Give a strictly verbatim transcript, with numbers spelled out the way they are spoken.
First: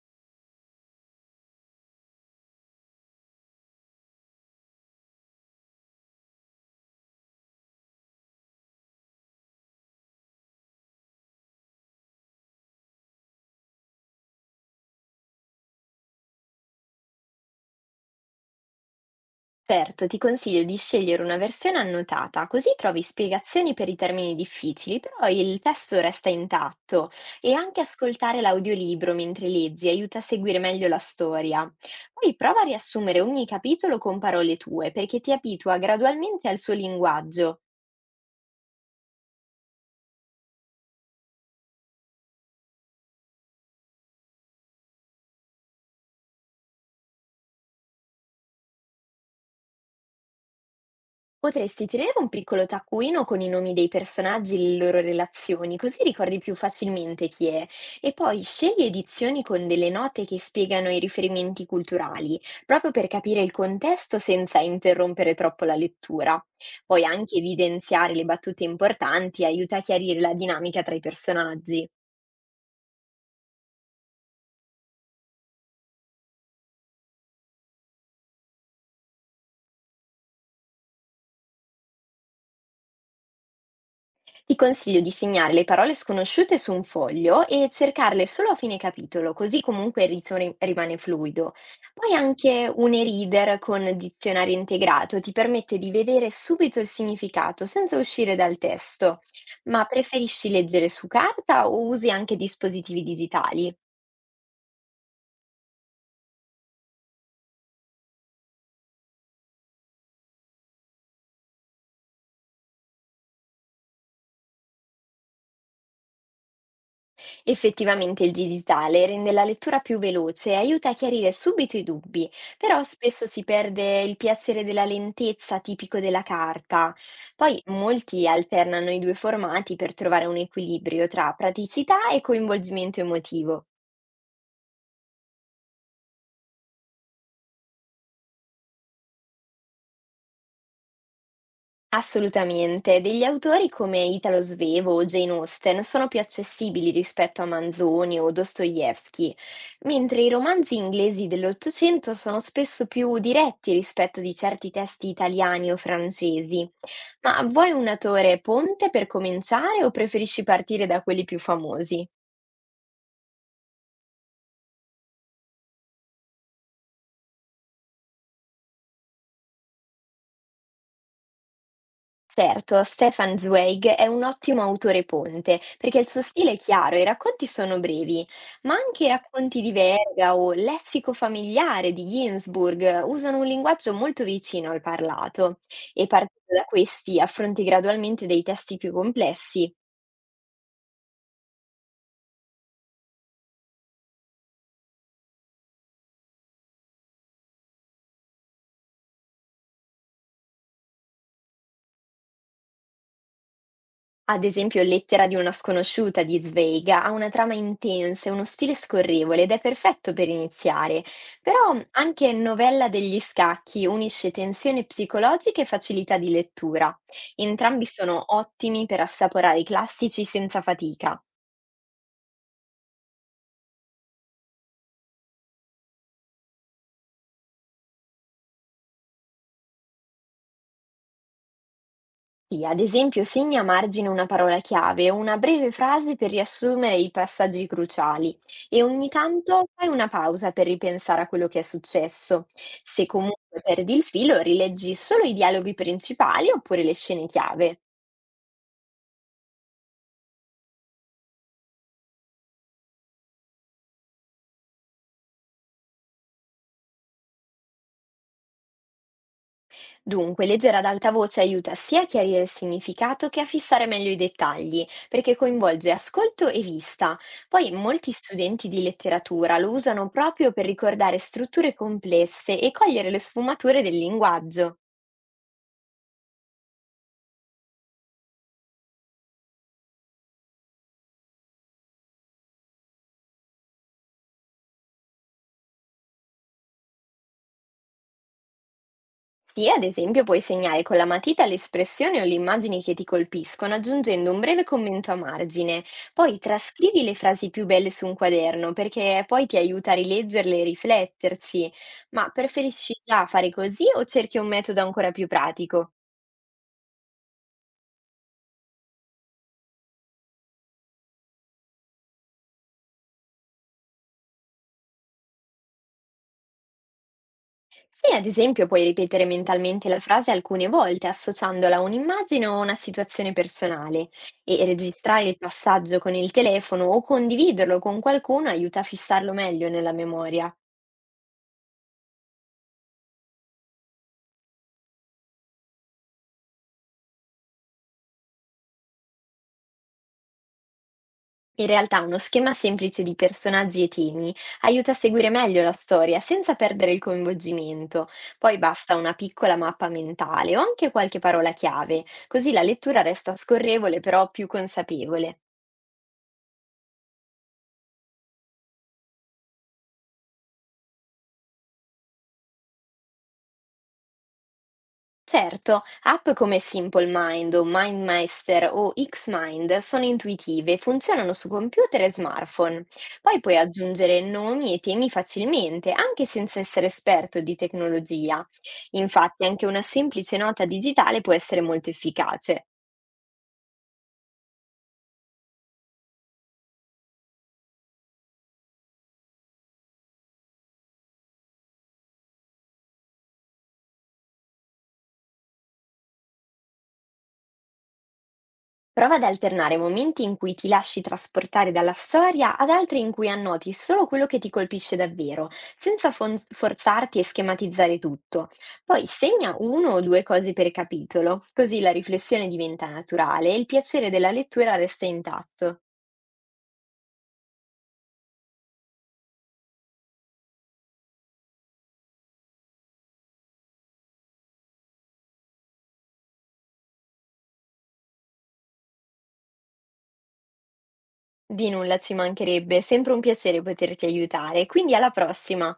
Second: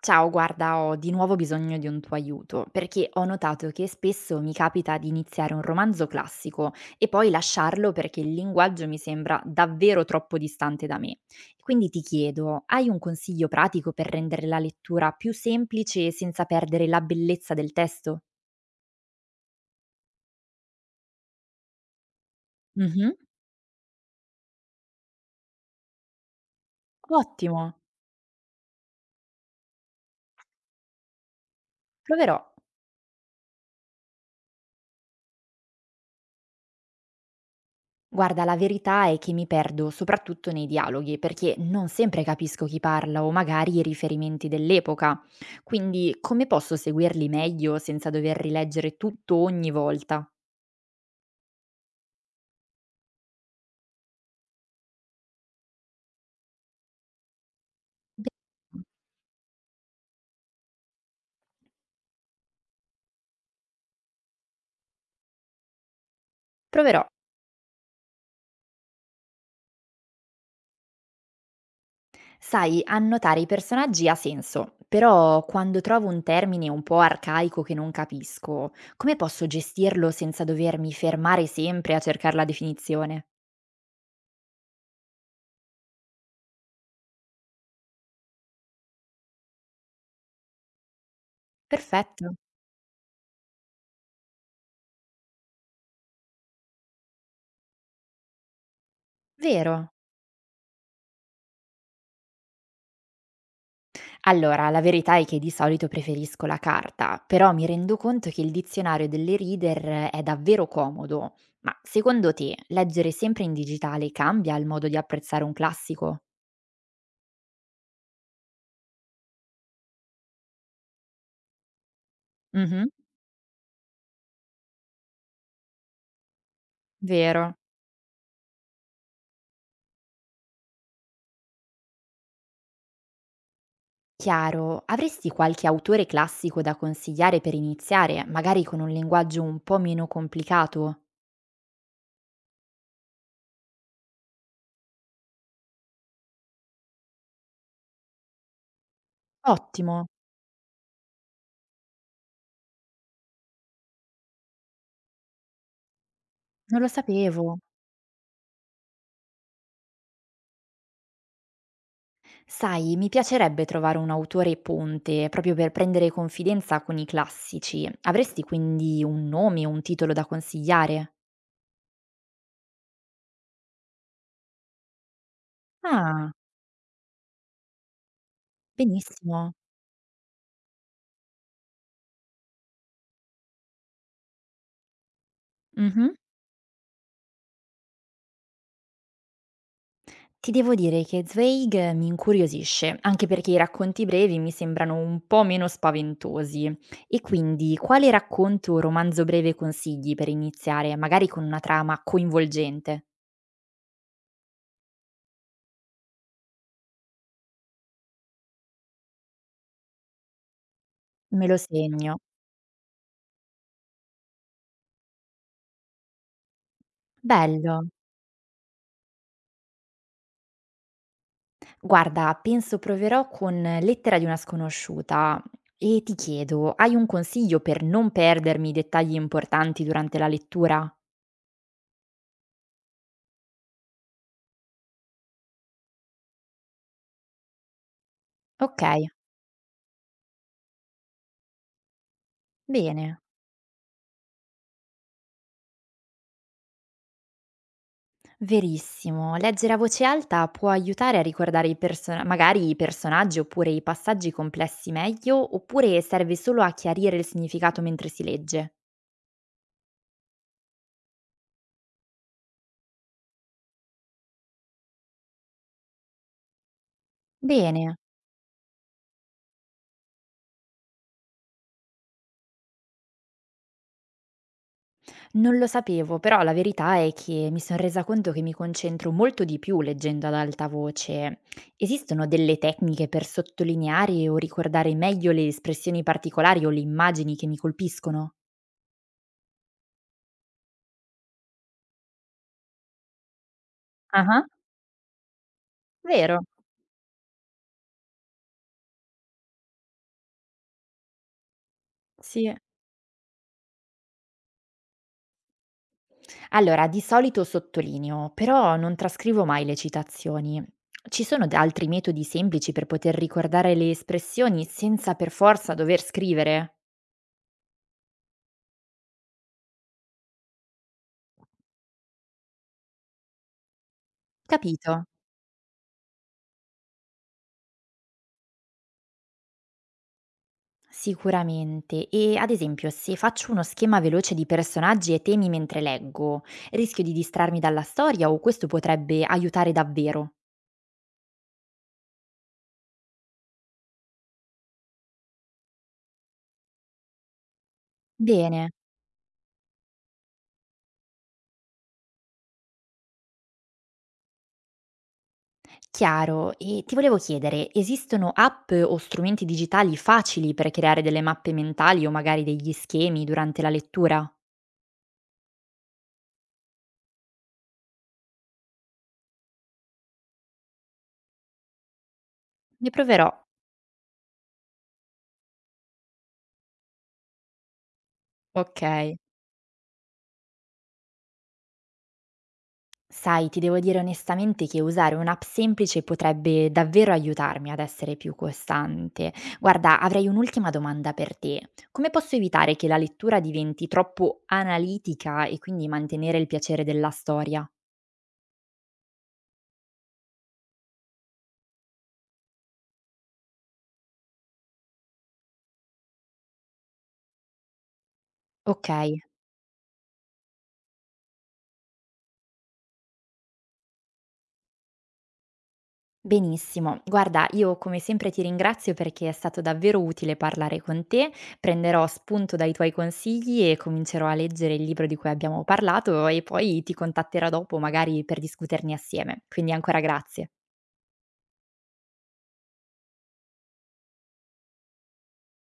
Ciao, guarda, ho di nuovo bisogno di un tuo aiuto, perché ho notato che spesso mi capita di iniziare un romanzo classico e poi lasciarlo perché il linguaggio mi sembra davvero troppo distante da me. Quindi ti chiedo, hai un consiglio pratico per rendere la lettura più semplice senza perdere la bellezza del testo? Certo, ti consiglio di scegliere una versione annotata, così trovi Mhm. spiegazioni per i termini difficili, però il testo resta intatto e Ottimo, anche ascoltare l'audiolibro mentre leggi aiuta a seguire meglio la storia. Poi proverò. prova a riassumere ogni capitolo con parole tue, perché ti abitua gradualmente al suo linguaggio. Guarda, la verità è che mi perdo, soprattutto nei dialoghi, perché non sempre capisco chi parla o magari i riferimenti dell'epoca. Quindi come posso seguirli meglio senza dover rileggere tutto ogni volta? Potresti tenere un piccolo taccuino con i nomi dei personaggi e le loro relazioni, così ricordi più facilmente chi è. E poi scegli edizioni con delle note che spiegano i riferimenti culturali, proprio per capire il contesto senza interrompere troppo la lettura. Poi Proverò, anche evidenziare le battute importanti aiuta a chiarire la dinamica tra i personaggi. sai, annotare i personaggi ha senso, però quando trovo un termine un po' arcaico che non capisco, come posso gestirlo senza dovermi fermare sempre a cercare la definizione? Ti consiglio di segnare le parole sconosciute su un foglio e cercarle solo a fine capitolo, così comunque il rizzo ri- rimane fluido. Poi Perfetto, anche un e-reader con dizionario integrato ti permette di vedere subito il significato senza uscire dal testo. Ma vero? preferisci leggere su carta o usi anche dispositivi digitali? Allora, la verità è che di solito preferisco la carta, però mi rendo conto che il dizionario delle reader è davvero comodo. Ma secondo te, leggere sempre in digitale cambia il modo di apprezzare un classico? Effettivamente il digitale rende la lettura più veloce e aiuta a chiarire subito i dubbi, però Mhm, spesso si perde il piacere della lentezza tipico della carta. vero. Poi molti alternano i due formati per trovare un equilibrio tra praticità e coinvolgimento emotivo. Chiaro, avresti qualche autore classico da consigliare per iniziare, magari con un linguaggio un po' meno complicato? Assolutamente. Degli autori come Italo Svevo o Jane Austen sono più accessibili rispetto a Manzoni o Dostoevsky, Ottimo, mentre i romanzi inglesi dell'Ottocento sono spesso più diretti rispetto di certi testi italiani o francesi. non lo Ma sapevo. vuoi un autore ponte per cominciare o preferisci partire da quelli più famosi? Sai, mi piacerebbe trovare un autore ponte, proprio per prendere confidenza con i classici. Avresti quindi un nome o un titolo da consigliare? Certo, Stefan Zweig è un ottimo autore ponte, perché il suo Ah, stile è chiaro e i racconti sono brevi, ma anche i benissimo. racconti di Verga o Lessico familiare di Ginsburg usano un linguaggio molto vicino al parlato e Mhm. partendo da questi affronti gradualmente dei testi più complessi. Ti devo dire che Zweig mi incuriosisce, anche perché i racconti brevi mi sembrano un po' meno spaventosi. E quindi, quale racconto o romanzo breve consigli per iniziare, magari con una trama coinvolgente? Ad esempio, Lettera di una sconosciuta di Zweig ha una trama intensa e uno stile scorrevole ed è perfetto per iniziare. Me lo Però segno. anche Novella degli scacchi unisce tensione psicologica e facilità di lettura. Entrambi Bello. sono ottimi per assaporare i classici senza fatica. Guarda, penso proverò con Lettera di una sconosciuta e ti chiedo, hai un consiglio per non perdermi dettagli importanti durante la lettura? Sì, ad esempio segna a margine una parola chiave o una breve frase per riassumere i passaggi cruciali e Ok, ogni tanto fai una pausa per ripensare a quello che è successo. Se bene. comunque perdi il filo, rileggi solo i dialoghi principali oppure le scene chiave. Verissimo, leggere a voce alta può aiutare a ricordare i perso- magari i personaggi oppure i passaggi complessi meglio, oppure serve solo a chiarire il significato mentre si legge. Dunque, leggere ad alta voce aiuta sia a chiarire il significato che a fissare meglio i dettagli, perché coinvolge ascolto e vista. Poi Bene. molti studenti di letteratura lo usano proprio per ricordare strutture complesse e cogliere le sfumature del linguaggio. Non lo sapevo, però la verità è che mi son resa conto che mi concentro molto di più leggendo ad alta voce. Esistono delle tecniche per sottolineare o ricordare meglio le espressioni particolari o le immagini che mi colpiscono? Sì, ad esempio puoi segnare con la matita le espressioni o le immagini che ti colpiscono, aggiungendo un Ah-ah, breve commento a margine. Poi vero, trascrivi le frasi più belle su un quaderno, perché poi ti aiuta a rileggerle e rifletterci. Ma sì. preferisci già fare così o cerchi un metodo ancora più pratico? Allora, di solito sottolineo, però non trascrivo mai le citazioni. Ci sono d altri metodi semplici per poter ricordare le espressioni senza per forza dover scrivere? Sì, ad esempio puoi ripetere mentalmente la frase alcune volte, associandola a un'immagine o a una situazione personale. E Capito. registrare il passaggio con il telefono o condividerlo con qualcuno aiuta a fissarlo meglio nella memoria. Sicuramente. E ad esempio, se faccio uno schema veloce di personaggi e temi mentre leggo, rischio di distrarmi dalla storia o questo potrebbe aiutare davvero? In realtà uno schema semplice di personaggi e temi aiuta a seguire meglio la storia senza perdere il coinvolgimento. Poi Bene, basta una piccola mappa mentale o anche qualche parola chiave, così la lettura resta scorrevole però più consapevole. chiaro. E ti volevo chiedere, esistono app o strumenti digitali facili per creare delle mappe mentali o magari degli schemi durante la lettura? Certo, app come Simple Mind o MindMeister o XMind sono intuitive e funzionano su computer e smartphone. Ne Poi proverò. puoi aggiungere nomi e temi facilmente, anche senza essere esperto di tecnologia. Ok. Infatti, anche una semplice nota digitale può essere molto efficace. Sai, ti devo dire onestamente che usare un'app semplice potrebbe davvero aiutarmi ad essere più costante. Guarda, avrei un'ultima domanda per te. Come posso evitare che la lettura diventi troppo analitica e quindi mantenere il piacere della storia? Prova ad alternare momenti in cui ti lasci trasportare dalla storia ad altri in cui annoti solo quello che ti colpisce davvero, senza fon- forzarti e schematizzare tutto. Ok, Poi segna uno o due cose per capitolo, così la riflessione diventa naturale e il piacere della lettura resta intatto. benissimo. Guarda, io come sempre ti ringrazio perché è stato davvero utile parlare con te. Prenderò spunto dai tuoi consigli e comincerò a leggere il libro di cui abbiamo parlato e poi ti contatterò dopo magari per discuterne assieme. Quindi ancora grazie. Di nulla, ci mancherebbe, è sempre un piacere poterti aiutare, quindi alla prossima!